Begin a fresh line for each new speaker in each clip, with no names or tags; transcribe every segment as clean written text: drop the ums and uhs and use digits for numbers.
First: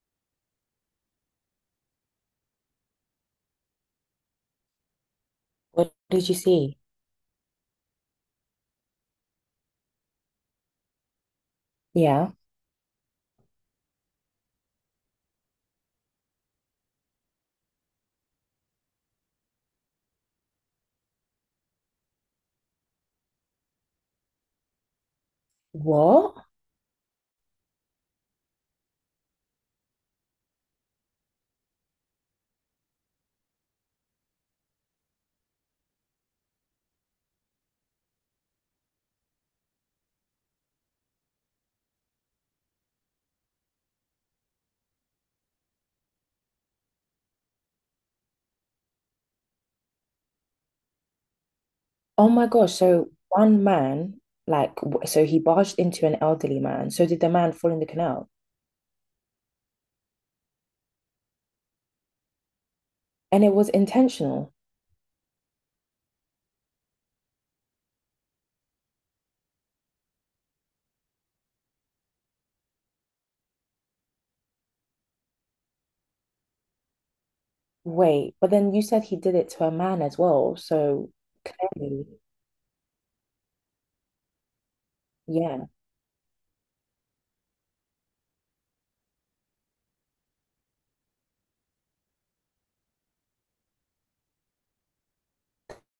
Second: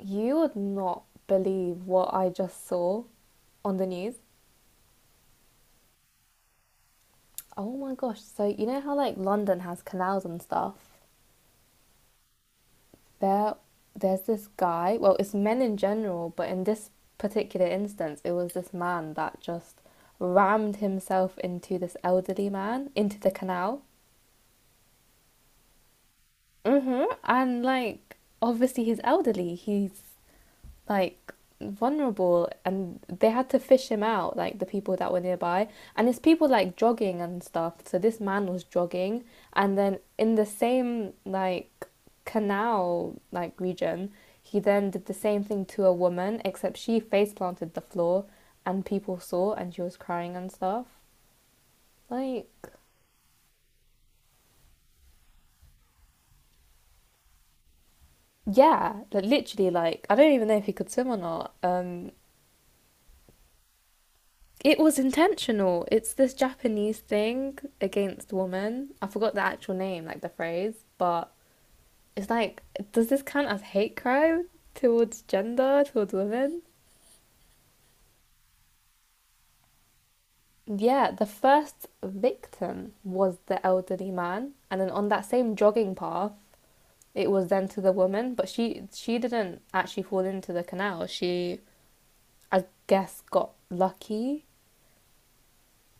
You would not believe what I just saw on the news.
What did you see?
Oh my gosh. So you know how like London has canals and stuff?
Yeah.
There there's this guy, well, it's men in general, but in this particular instance, it was this man that just rammed himself into this elderly man into the canal.
What?
Mhm. And like obviously he's elderly. He's like vulnerable, and they had to fish him out, like the people that were nearby, and it's people like jogging and stuff. So this man was jogging, and then in the same like canal like region he then did the same thing to a woman, except she face planted the floor and people saw and she was crying and stuff
Oh my
like.
gosh. So one man, like, so he barged into an elderly man. So did the man fall in the canal?
Yeah, like literally, like I don't even know if he could swim or not.
And it was intentional.
It was intentional. It's this Japanese thing against women. I forgot the actual name, like the phrase, but it's like, does this count as hate crime towards gender, towards women?
Wait, but then you said he did it to a man as well. So
Yeah, the first
clearly,
victim was the elderly man, and then on that same
yeah.
jogging path, it was then to the woman, but she didn't actually fall into the canal. She, I guess, got lucky.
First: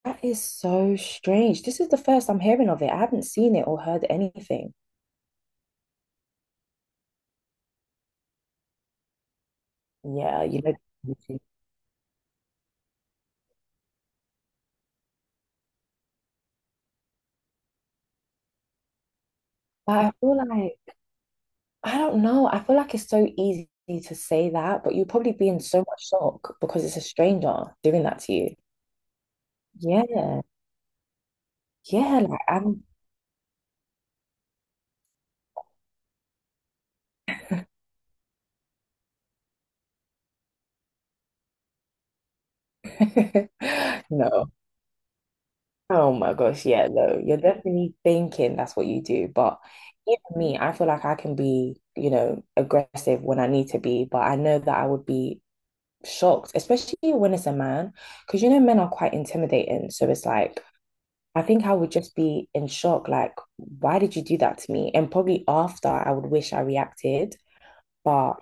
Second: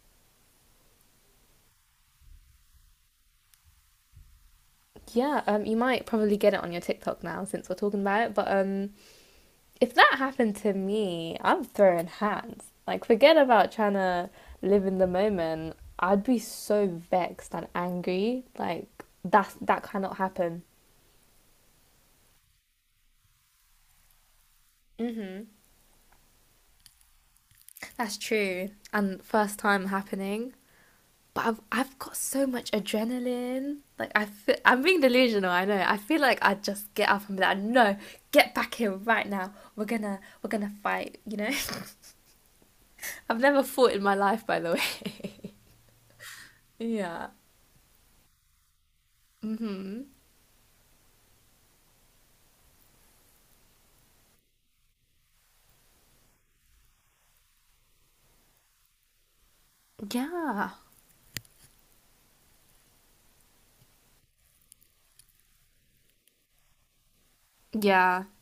That is so strange. This is the first I'm hearing of it. I haven't seen it or heard anything.
Yeah, you might probably get it on your TikTok now since we're talking about it, but if that
Yeah,
happened
you
to
know.
me, I'm throwing hands. Like, forget about trying to live in the moment. I'd be so vexed and angry. Like, that
But I
cannot
feel
happen.
like I don't know. I feel like it's so easy to say that, but you'll probably be in so much shock because it's a stranger doing
That's
that to you.
true. And first time
Yeah.
happening, but I've got
Yeah, like
so much
I'm
adrenaline. Like I feel, I'm being delusional. I know. I feel like I'd just get up and be like, no, get back here right now. We're gonna fight. You know. I've never fought in my
no.
life, by the way.
Oh my gosh, yeah, no.
yeah.
You're definitely thinking that's what you do, but
Mhm.
even me, I feel like I can be, you know, aggressive when I need to be, but I know that I would be shocked, especially when it's a man, because you know men are quite intimidating. So it's like
Yeah.
I think I would just be in shock, like, why did you do that to me? And probably after I would wish I reacted,
Yeah,
but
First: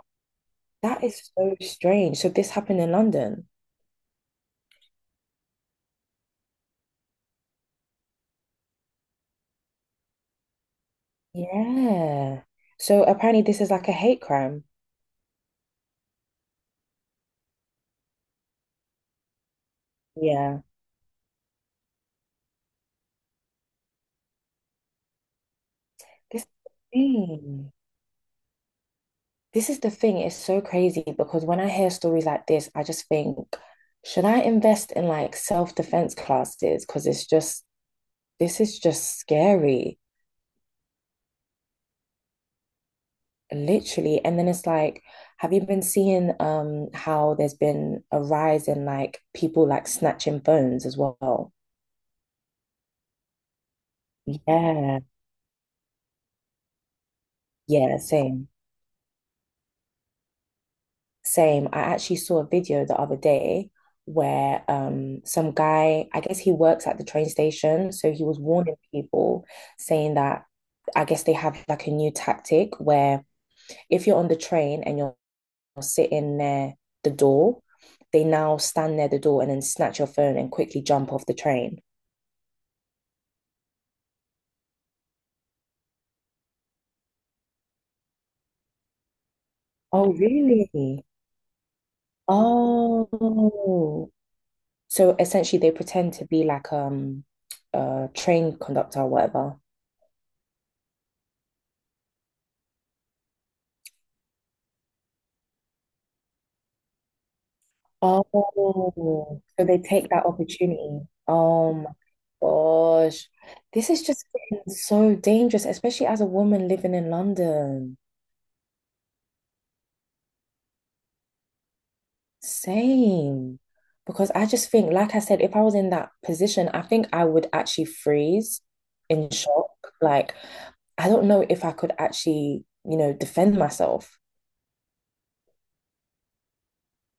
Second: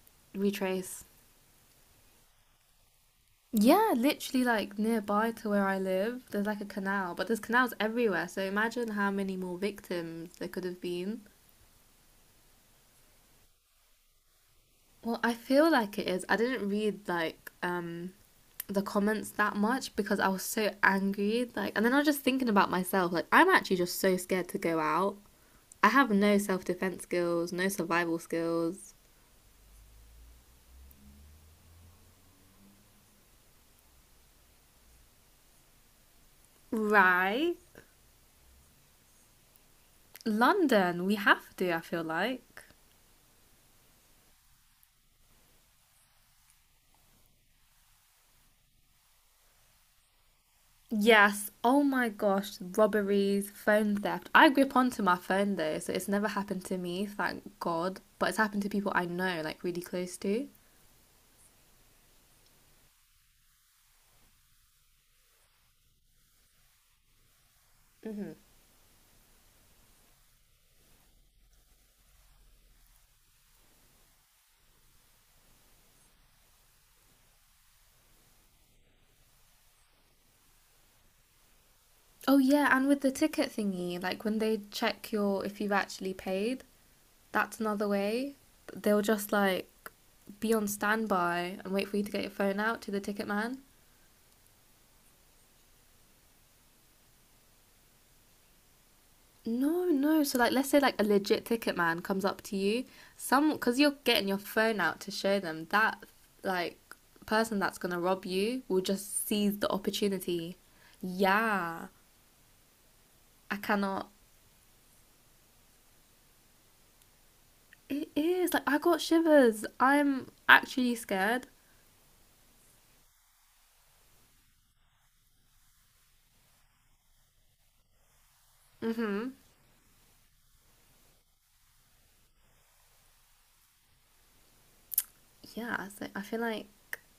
that
retrace.
is so strange. So this happened in London.
Yeah, literally like nearby to where I live, there's like a canal, but there's canals everywhere. So imagine how many more victims there could have been.
Yeah. So apparently this is like a hate crime.
Well, I feel like it is. I didn't read like the comments that much because I was
Yeah.
so angry. Like, and then I was just thinking about myself. Like, I'm actually just so scared to go out. I have no
This is
self
the
defense skills, no
thing.
survival skills.
This is the thing. It's so crazy because when I hear stories like this, I just think, should I invest in like self-defense classes? Because
Right.
this is just scary.
London, we have to, I feel like.
Literally. And then it's like, have you been seeing how there's been a rise in like people like snatching phones as
Yes.
well?
Oh my gosh. Robberies, phone theft. I grip
Yeah,
onto my phone though, so it's never happened to me, thank
yeah,
God. But it's
same.
happened to people I know, like really close to.
Same. I actually saw a video the other day where some guy, I guess he works at the train station, so he was warning people saying that I guess they have like a new tactic where if you're on the train and you're sitting near the door, they now stand near the door and then snatch your phone and quickly jump off the train.
Oh yeah, and with the ticket thingy, like when they check your if you've actually paid, that's another way. They'll just like
Oh,
be on
really?
standby and wait for you to get your phone out to the ticket man.
Oh. So essentially they pretend to be like a train conductor or whatever.
No, no. So, like, let's say, like, a legit ticket man comes up to you, some, because you're getting your phone out to show them, that, like, person that's gonna rob you will just
Oh,
seize
so
the
they take that
opportunity.
opportunity. Oh
Yeah,
my gosh.
I
This is
cannot.
just getting so dangerous, especially as a woman living in London.
It is, like, I got shivers. I'm actually scared.
Same. Because I just think, like I said, if I was in that position, I think I would actually freeze in
Mm-hmm.
shock. Like, I don't know if I could actually, you know, defend myself.
Yeah, so I feel like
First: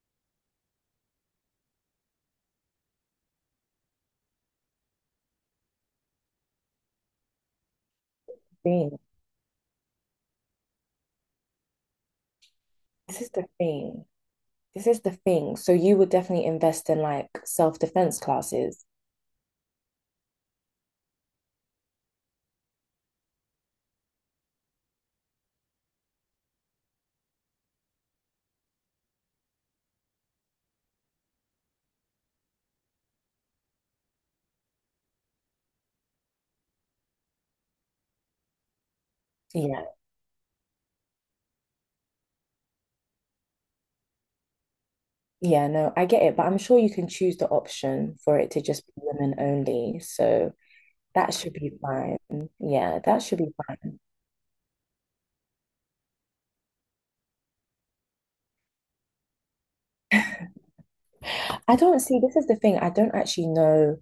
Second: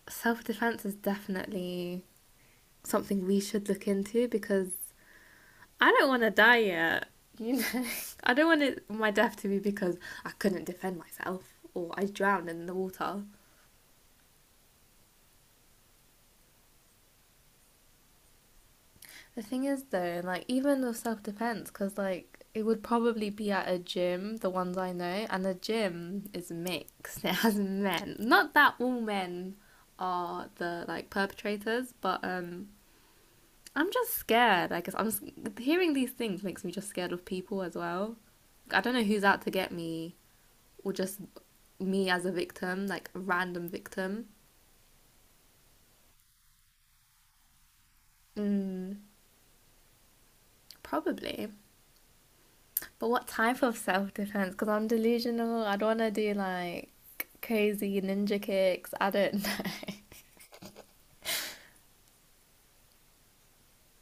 self-defense is definitely something we should look into because I don't want to die yet. You know, I don't want it,
Thing.
my death to be because I couldn't defend myself or I drowned in the
This
water.
is the thing. This is the thing. So you would definitely invest in like self-defense classes.
The thing is, though, like even with self defense, because like it would probably be at a gym, the ones I know, and the gym is mixed. It has men. Not that all men are the like perpetrators, but I'm just scared. I guess I'm hearing these things makes me just scared of people as well. I don't know who's out to get
Yeah.
me, or just me as a victim, like a random victim?
Yeah, no, I get it, but I'm sure you can choose the option for it to just be
Mm,
women only. So that
probably.
should be fine. Yeah,
But
that
what
should be
type of
fine.
self defense? Because I'm delusional. I don't want to do like crazy ninja kicks. I don't know.
I don't see, this is the thing, I don't actually know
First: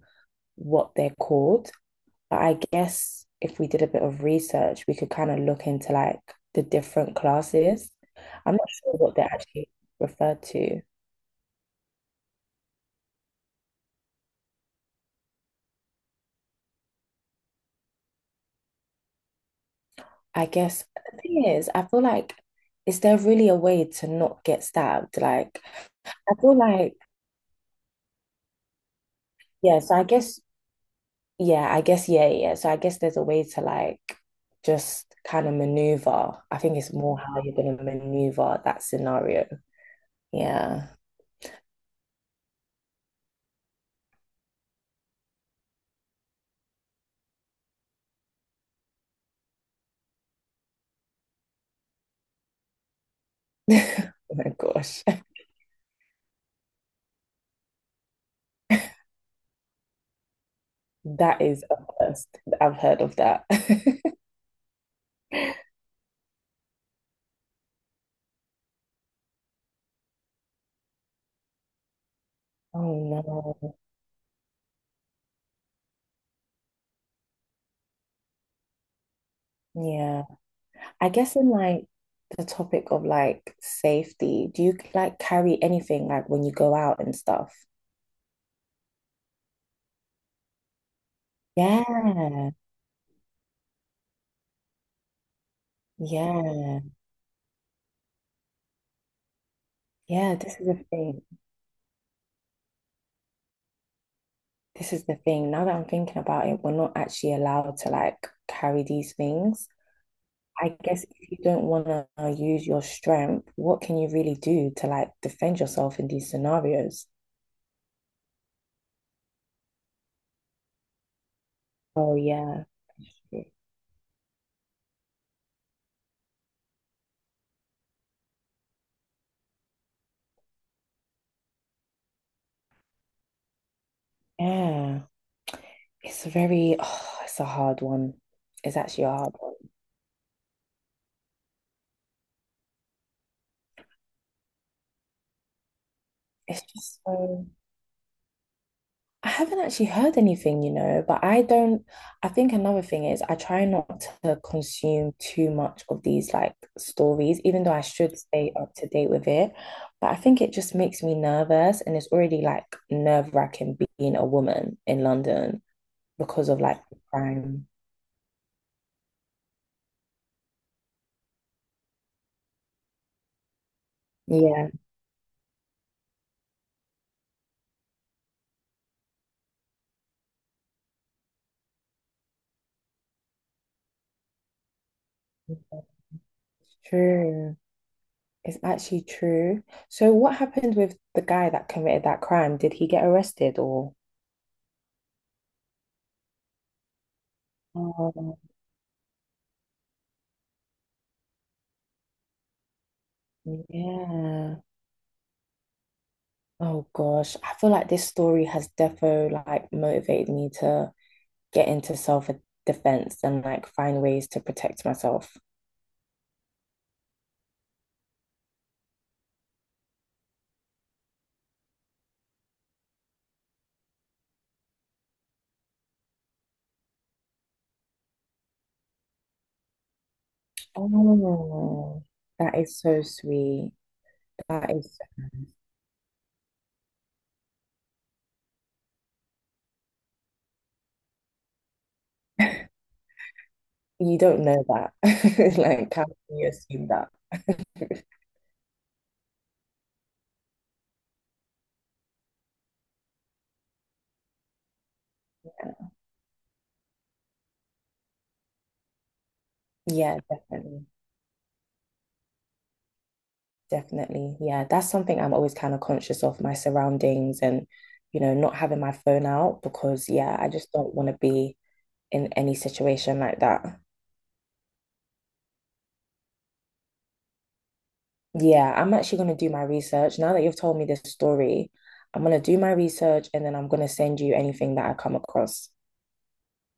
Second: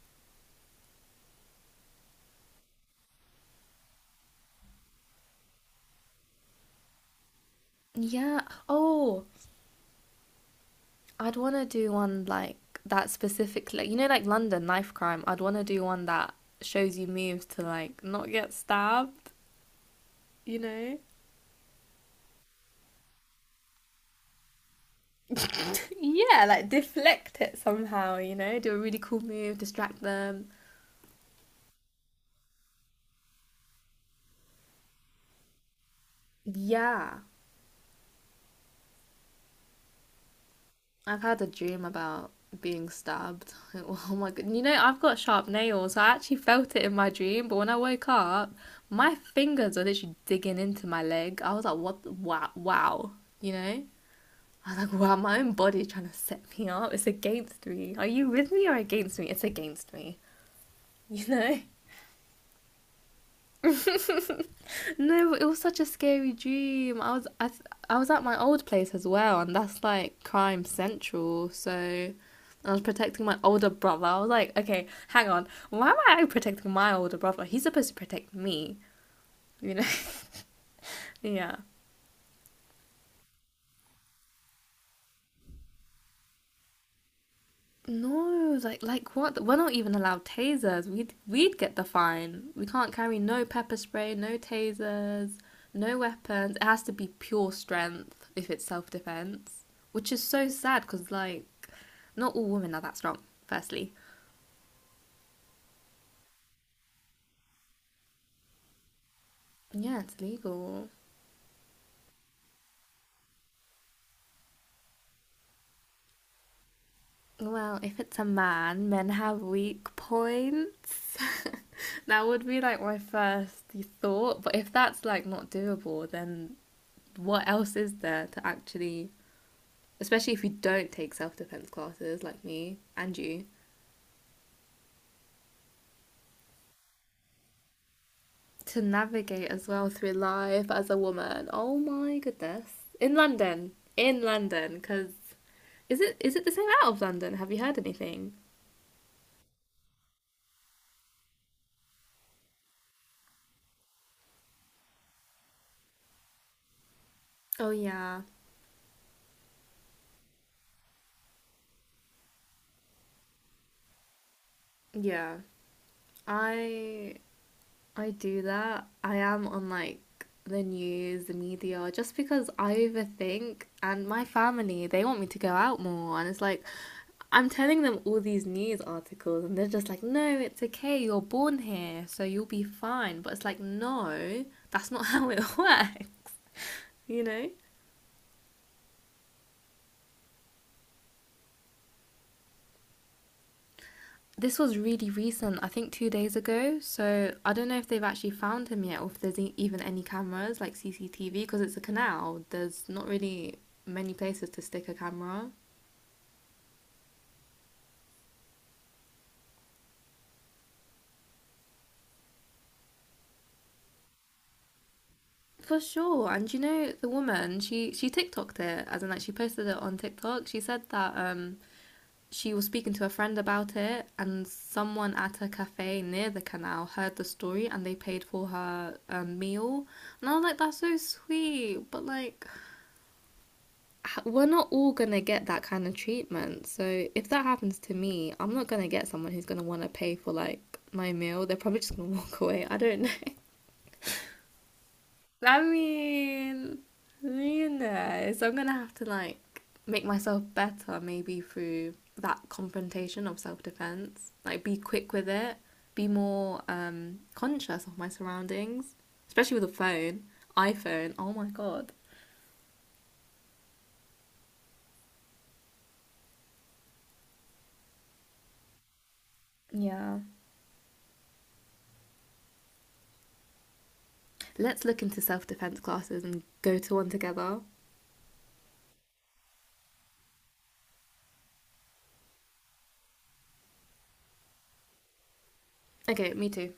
what they're called, but I guess if we did a bit of research, we could kind of look into like the different classes.
yeah.
I'm not sure what they're
Oh,
actually referred to.
I'd want to do one like that specifically. You know, like London knife crime. I'd want to do one that shows you moves to like not get stabbed.
I
You
guess
know.
the thing is, I feel like, is there really a way to not get stabbed? Like, I
yeah,
feel
like
like,
deflect it somehow. You know, do a really cool move,
yeah, so
distract them.
I guess, yeah, yeah. So I guess there's a way to like just kind of maneuver. I think it's more
Yeah.
how you're going to maneuver that scenario. Yeah.
I've had a dream about being stabbed. Oh my god! You know, I've got sharp nails. I actually felt it in my dream, but when I woke up, my fingers are literally digging into my leg. I was like, "What? Wow! Wow!" You know,
Oh my
I was like,
gosh.
"Wow!" My own body trying to set me up. It's against me. Are you with me or against me? It's against me. You
That
know.
is a first. I've heard of that.
no, it was such a scary dream. I was at my old place as well, and that's like crime central. So I was protecting my older
Oh
brother. I was like, okay, hang on, why am I protecting my older brother? He's supposed to protect me, you know?
no. Yeah. I guess in
yeah.
like the topic of like safety, do you like carry anything like when you go out and stuff?
No, like what? We're not even allowed tasers. We'd get the fine.
Yeah.
We can't carry no pepper spray, no tasers, no weapons. It
Yeah.
has to be pure strength if it's self defense, which is
Yeah.
so
This is a
sad because
thing.
like not all women are that strong. Firstly,
This is the thing. Now that I'm thinking about it, we're not actually allowed to like carry these things.
yeah, it's
I
legal.
guess if you don't want to use your strength, what can you really do to like defend yourself in these scenarios?
Well, if it's a man, men have weak points.
Oh,
that would be
yeah.
like my first thought. But if that's like not doable, then what else is there to actually especially if you don't take self defense classes like me and you,
Yeah. It's very, oh, it's a hard one. It's
to
actually a hard
navigate
one.
as well through life as a woman. Oh my goodness. In London. In London. Because is it the
It's
same out
just
of London?
so,
Have you heard anything?
I haven't actually heard anything, you know, but I don't. I think another thing is I try not to consume too much of these like stories, even
Oh,
though I should
yeah.
stay up to date with it. But I think it just makes me nervous, and it's already like nerve-wracking being a woman in
Yeah.
London because of like the
I
crime.
I do that. I am on like the news, the media, just because I overthink, and my
Yeah,
family, they want me to go out more. And it's like, I'm telling them all these news articles and they're just like, no, it's okay. You're born here, so you'll be fine. But it's like, no, that's not how it works, you know?
true. It's actually true. So what happened with the guy that committed that crime? Did he get arrested or?
This was really recent, I think 2 days ago. So I don't know if they've actually
Oh,
found him yet, or if there's e- even any cameras like CCTV because it's a canal. There's not really many places
yeah.
to stick a camera.
Oh gosh, I feel like this story has defo like motivated me to get into self-defense and like find ways to protect myself.
For sure. And you know, the woman, she TikToked it, as in like she posted it on TikTok. She said that she was speaking to a friend about it and someone at a cafe near the canal heard the story and they paid for her meal. And I was like, that's so sweet, but
Oh,
like
that is so sweet.
we're not
That
all
is,
going to get that kind of treatment. So if that happens to me, I'm not going to get someone who's going to want to pay for like my meal. They're probably just going to walk
so
away. I don't know.
you don't know that.
I
Like, how can you
mean,
assume that?
you know, so I'm going to have to like make myself better maybe through that confrontation of self-defense. Like be quick with it, be more conscious of my surroundings, especially with a
Yeah,
phone,
definitely.
iPhone. Oh my God.
Definitely. Yeah, that's something I'm always kind of conscious of my surroundings and, you know, not having my phone out because,
Yeah.
yeah, I just don't want to be in any situation like that.
Let's look into self defense classes and go to one together.
Yeah, I'm actually going to do my research. Now that you've told me this story, I'm going to do my research and then I'm going to send you anything that I come across.
Okay, me too.